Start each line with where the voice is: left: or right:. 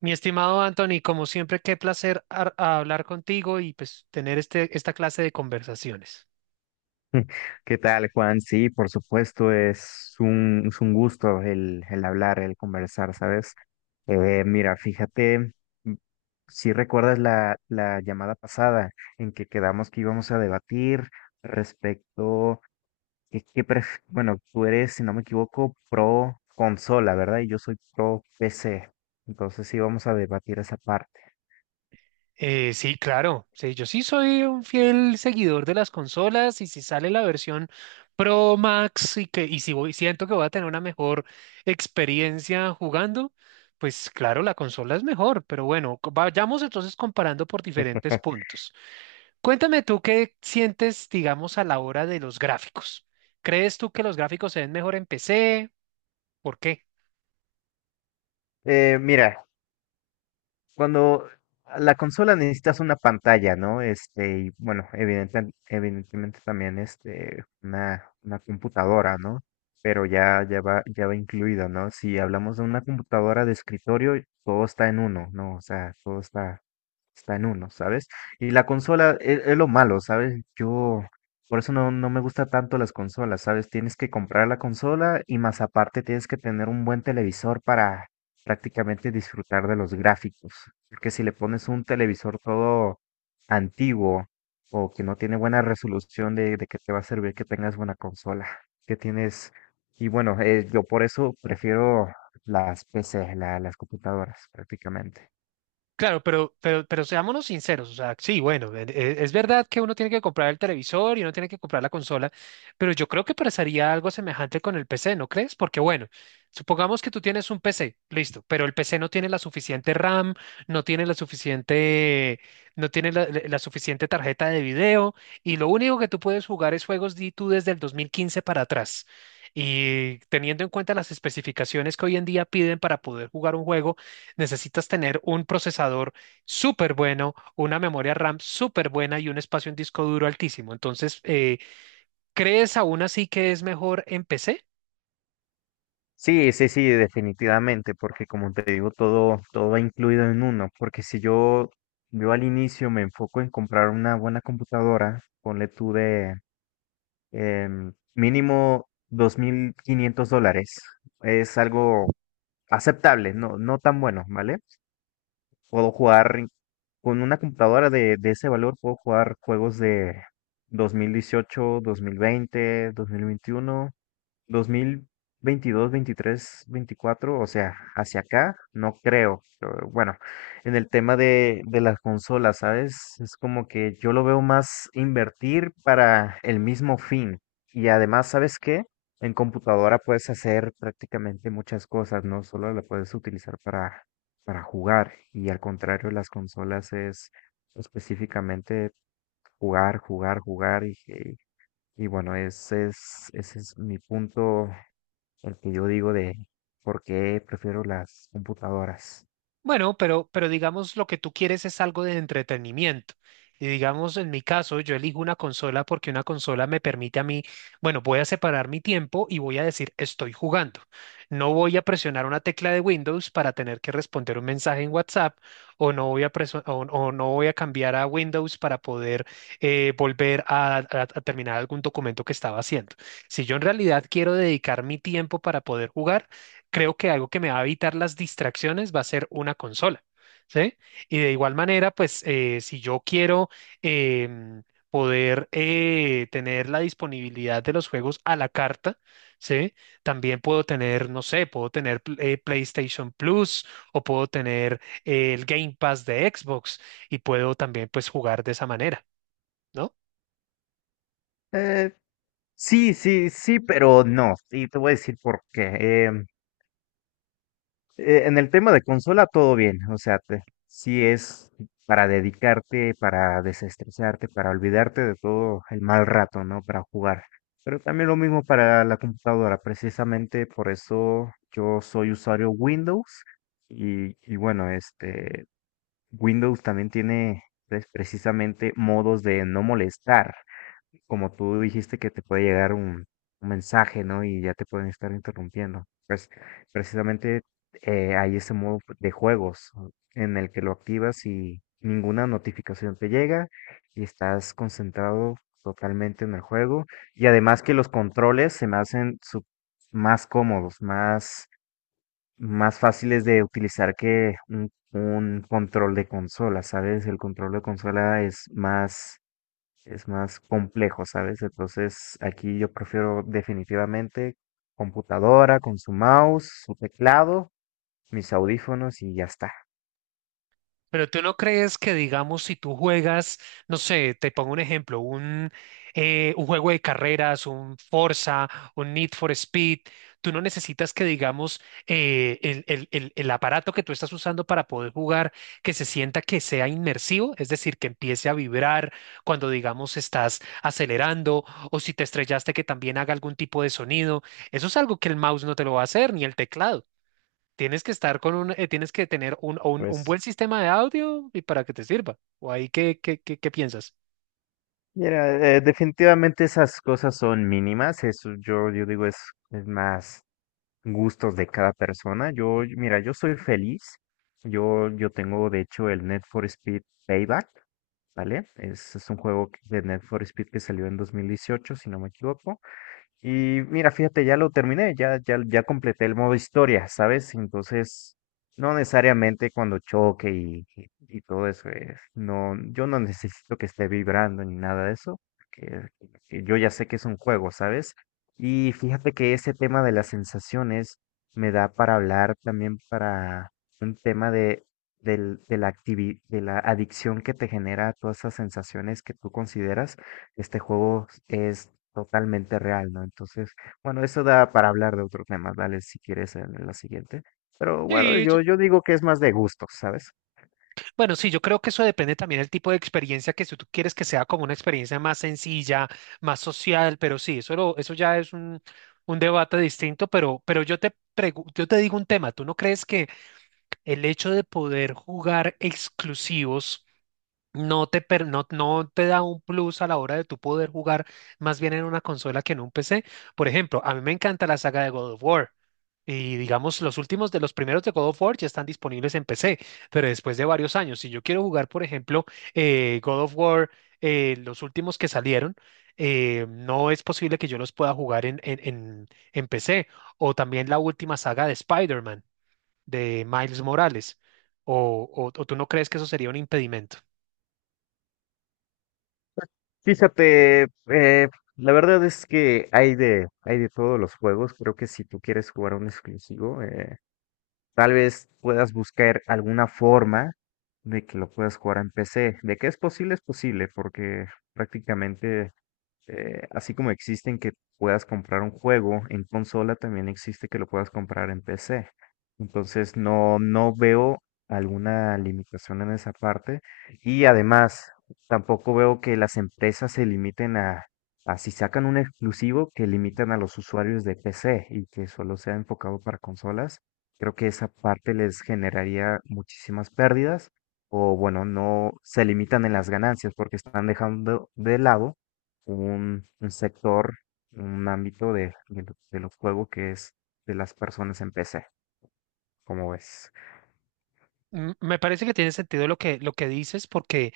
right: Mi estimado Anthony, como siempre, qué placer hablar contigo y pues tener esta clase de conversaciones.
left: ¿Qué tal, Juan? Sí, por supuesto, es un gusto el hablar, el conversar, ¿sabes? Mira, fíjate, m- si recuerdas la llamada pasada en que quedamos que íbamos a debatir respecto bueno, tú eres, si no me equivoco, pro consola, ¿verdad? Y yo soy pro PC. Entonces sí vamos a debatir esa parte.
right: Sí, claro, sí, yo sí soy un fiel seguidor de las consolas y si sale la versión Pro Max y si voy, siento que voy a tener una mejor experiencia jugando, pues claro, la consola es mejor, pero bueno, vayamos entonces comparando por diferentes puntos. Cuéntame tú qué sientes, digamos, a la hora de los gráficos. ¿Crees tú que los gráficos se ven mejor en PC? ¿Por qué?
left: Mira, cuando a la consola necesitas una pantalla, ¿no? Este, y bueno, evidentemente también este, una computadora, ¿no? Pero ya va incluido, ¿no? Si hablamos de una computadora de escritorio, todo está en uno, ¿no? O sea, todo está en uno, ¿sabes? Y la consola es lo malo, ¿sabes? Yo, por eso no me gusta tanto las consolas, ¿sabes? Tienes que comprar la consola y más aparte tienes que tener un buen televisor para prácticamente disfrutar de los gráficos. Porque si le pones un televisor todo antiguo o que no tiene buena resolución, de que te va a servir que tengas buena consola, que tienes... Y bueno, yo por eso prefiero las PC, las computadoras prácticamente.
right: Claro, pero seámonos sinceros, o sea, sí, bueno, es verdad que uno tiene que comprar el televisor y uno tiene que comprar la consola, pero yo creo que pasaría algo semejante con el PC, ¿no crees? Porque bueno, supongamos que tú tienes un PC, listo, pero el PC no tiene la suficiente RAM, no tiene la suficiente, no tiene la suficiente tarjeta de video y lo único que tú puedes jugar es juegos de tú desde el 2015 para atrás. Y teniendo en cuenta las especificaciones que hoy en día piden para poder jugar un juego, necesitas tener un procesador súper bueno, una memoria RAM súper buena y un espacio en disco duro altísimo. Entonces, ¿crees aún así que es mejor en PC?
left: Sí, sí, sí, definitivamente, porque como te digo, todo va incluido en uno, porque si yo al inicio me enfoco en comprar una buena computadora, ponle tú de mínimo $2500. Es algo aceptable, no tan bueno, ¿vale? Puedo jugar con una computadora de ese valor, puedo jugar juegos de dos mil dieciocho, 2020, 2021, 2022, 23, 24, o sea, hacia acá, no creo. Pero bueno, en el tema de las consolas, ¿sabes? Es como que yo lo veo más invertir para el mismo fin. Y además, ¿sabes qué? En computadora puedes hacer prácticamente muchas cosas, no solo la puedes utilizar para jugar. Y al contrario, las consolas es específicamente jugar, jugar, jugar y bueno, ese es mi punto el que yo digo de por qué prefiero las computadoras.
right: Bueno, pero digamos lo que tú quieres es algo de entretenimiento. Y digamos, en mi caso, yo elijo una consola porque una consola me permite a mí, bueno, voy a separar mi tiempo y voy a decir, estoy jugando. No voy a presionar una tecla de Windows para tener que responder un mensaje en WhatsApp o no voy a, preso- o no voy a cambiar a Windows para poder volver a terminar algún documento que estaba haciendo. Si yo en realidad quiero dedicar mi tiempo para poder jugar, creo que algo que me va a evitar las distracciones va a ser una consola, ¿sí? Y de igual manera, pues si yo quiero em, poder tener la disponibilidad de los juegos a la carta, ¿sí? También puedo tener, no sé, puedo tener PlayStation Plus o puedo tener el Game Pass de Xbox y puedo también pues jugar de esa manera. ¿No?
left: Eh, Sí, sí, sí, pero no. Y te voy a decir por qué. En el tema de consola, todo bien. O sea, sí es para dedicarte, para desestresarte, para olvidarte de todo el mal rato, ¿no? Para jugar. Pero también lo mismo para la computadora. Precisamente por eso yo soy usuario Windows. Y bueno, este, Windows también tiene, pues, precisamente modos de no molestar. Como tú dijiste que te puede llegar un mensaje, ¿no? Y ya te pueden estar interrumpiendo. Pues precisamente hay ese modo de juegos en el que lo activas y ninguna notificación te llega y estás concentrado totalmente en el juego. Y además que los controles se me hacen más cómodos, más fáciles de utilizar que un control de consola, ¿sabes? El control de consola es más complejo, ¿sabes? Entonces aquí yo prefiero definitivamente computadora con su mouse, su teclado, mis audífonos y ya está.
right: Pero tú no crees que, digamos, si tú juegas, no sé, te pongo un ejemplo, un juego de carreras, un Forza, un Need for Speed, tú no necesitas que, digamos, el aparato que tú estás usando para poder jugar, que se sienta que sea inmersivo, es decir, que empiece a vibrar cuando, digamos, estás acelerando o si te estrellaste, que también haga algún tipo de sonido. Eso es algo que el mouse no te lo va a hacer, ni el teclado. Tienes que estar con tienes que tener un
left: Pues,
right: buen sistema de audio y para que te sirva. ¿O ahí qué piensas?
left: mira, definitivamente esas cosas son mínimas, eso yo digo es, más gustos de cada persona. Yo, mira, yo soy feliz. Yo tengo, de hecho, el Need for Speed Payback, ¿vale? Es un juego de Need for Speed que salió en 2018, si no me equivoco. Y mira, fíjate, ya lo terminé, ya completé el modo historia, ¿sabes? Entonces, no necesariamente cuando choque y todo eso, no, yo no necesito que esté vibrando ni nada de eso, porque que yo ya sé que es un juego, ¿sabes? Y fíjate que ese tema de las sensaciones me da para hablar también para un tema de la de la adicción que te genera todas esas sensaciones que tú consideras este juego es totalmente real, ¿no? Entonces, bueno, eso da para hablar de otro tema, dale si quieres en la siguiente. Pero bueno,
right: Sí,
left: yo digo que es más de gustos, ¿sabes?
right: bueno, sí, yo creo que eso depende también del tipo de experiencia que si tú quieres que sea como una experiencia más sencilla, más social, pero sí, eso, eso ya es un debate distinto, pero yo te digo un tema. ¿Tú no crees que el hecho de poder jugar exclusivos no te da un plus a la hora de tu poder jugar más bien en una consola que en un PC? Por ejemplo, a mí me encanta la saga de God of War. Y digamos, los últimos de los primeros de God of War ya están disponibles en PC, pero después de varios años, si yo quiero jugar, por ejemplo, God of War, los últimos que salieron, no es posible que yo los pueda jugar en PC. O también la última saga de Spider-Man, de Miles Morales. ¿O tú no crees que eso sería un impedimento?
left: Fíjate, eh, la verdad es que hay de todos los juegos. Creo que si tú quieres jugar un exclusivo, tal vez puedas buscar alguna forma de que lo puedas jugar en PC. De que es posible, porque prácticamente sí. Así como existen que puedas comprar un juego en consola, también existe que lo puedas comprar en PC. Entonces no veo alguna limitación en esa parte. Y además, tampoco veo que las empresas se limiten a si sacan un exclusivo, que limitan a los usuarios de PC y que solo sea enfocado para consolas. Creo que esa parte les generaría muchísimas pérdidas, o bueno, no se limitan en las ganancias porque están dejando de lado un sector, un ámbito de los juegos, que es de las personas en PC, como ves.
right: Me parece que tiene sentido lo que dices, porque,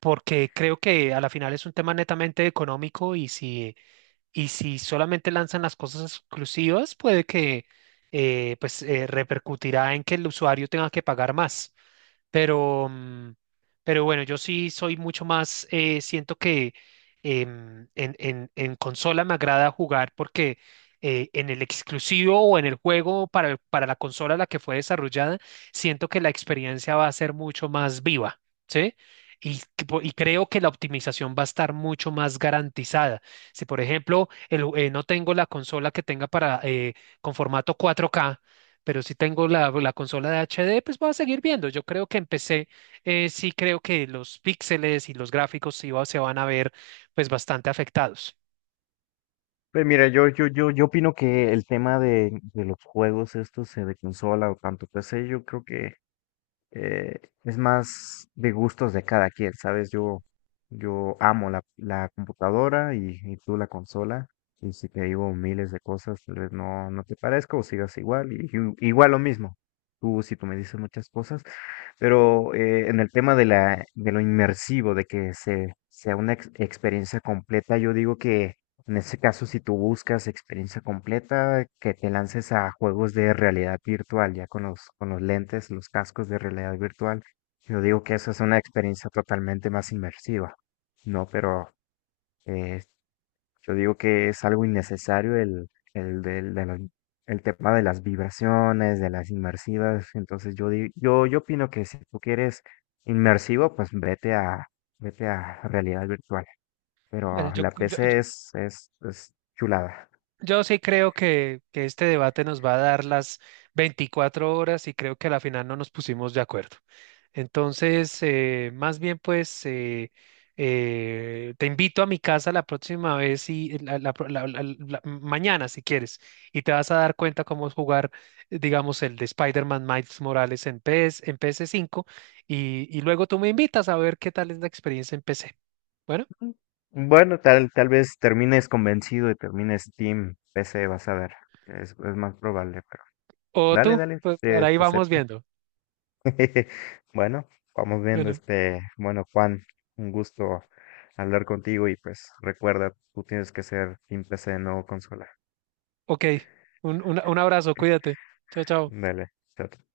right: porque creo que a la final es un tema netamente económico si solamente lanzan las cosas exclusivas, puede que pues, repercutirá en que el usuario tenga que pagar más. Pero, mm, pero bueno, yo sí soy mucho más, siento que en consola me agrada jugar porque en el exclusivo o en el juego para, para la consola a la que fue desarrollada, siento que la experiencia va a ser mucho más viva, ¿sí? Y creo que la optimización va a estar mucho más garantizada. Si, por ejemplo, el no tengo la consola que tenga para con formato 4K, pero si tengo la consola de HD, pues voy a seguir viendo. Yo creo que empecé, Sí creo que los píxeles y los gráficos se van a ver pues bastante afectados.
left: Pues mira, yo opino que el tema de los juegos estos, de consola o tanto PC, yo creo que es más de gustos de cada quien, ¿sabes? Yo amo la computadora y tú la consola. Y si te digo miles de cosas, tal vez no te parezca o sigas igual. Igual lo mismo. Si tú me dices muchas cosas, pero en el tema de la, de lo inmersivo, de que sea una experiencia completa, yo digo que en ese caso, si tú buscas experiencia completa, que te lances a juegos de realidad virtual, ya con los, lentes, los cascos de realidad virtual, yo digo que esa es una experiencia totalmente más inmersiva, ¿no? Pero eh, yo digo que es algo innecesario el, del- de las- el tema de las vibraciones, de las inmersivas. Entonces yo opino que si tú quieres inmersivo, pues vete a realidad virtual.
right: Bueno,
left: Pero
right: yo,
left: la
right: yo, yo-
left: PC es chulada.
right: yo sí creo que este debate nos va a dar las 24 horas y creo que a la final no nos pusimos de acuerdo. Entonces, más bien pues te invito a mi casa la próxima vez y la- la pro- la- la- la- mañana si quieres, y te vas a dar cuenta cómo es jugar, digamos, el de Spider-Man Miles Morales en en PS5, y luego tú me invitas a ver qué tal es la experiencia en PC. Bueno,
left: Mm. Bueno, tal vez termines convencido y termines Team PC, vas a ver. Es más probable, pero
right: o
left: dale,
right: tú,
left: dale,
right: pues, por
left: te
right: ahí vamos
left: acepto.
right: viendo.
left: Bueno, vamos viendo,
right: Bueno,
left: este, bueno, Juan, un gusto hablar contigo y pues recuerda, tú tienes que ser Team PC, no consola.
right: ok, un, un abrazo, cuídate. Chao, chao.
left: Dale, chao.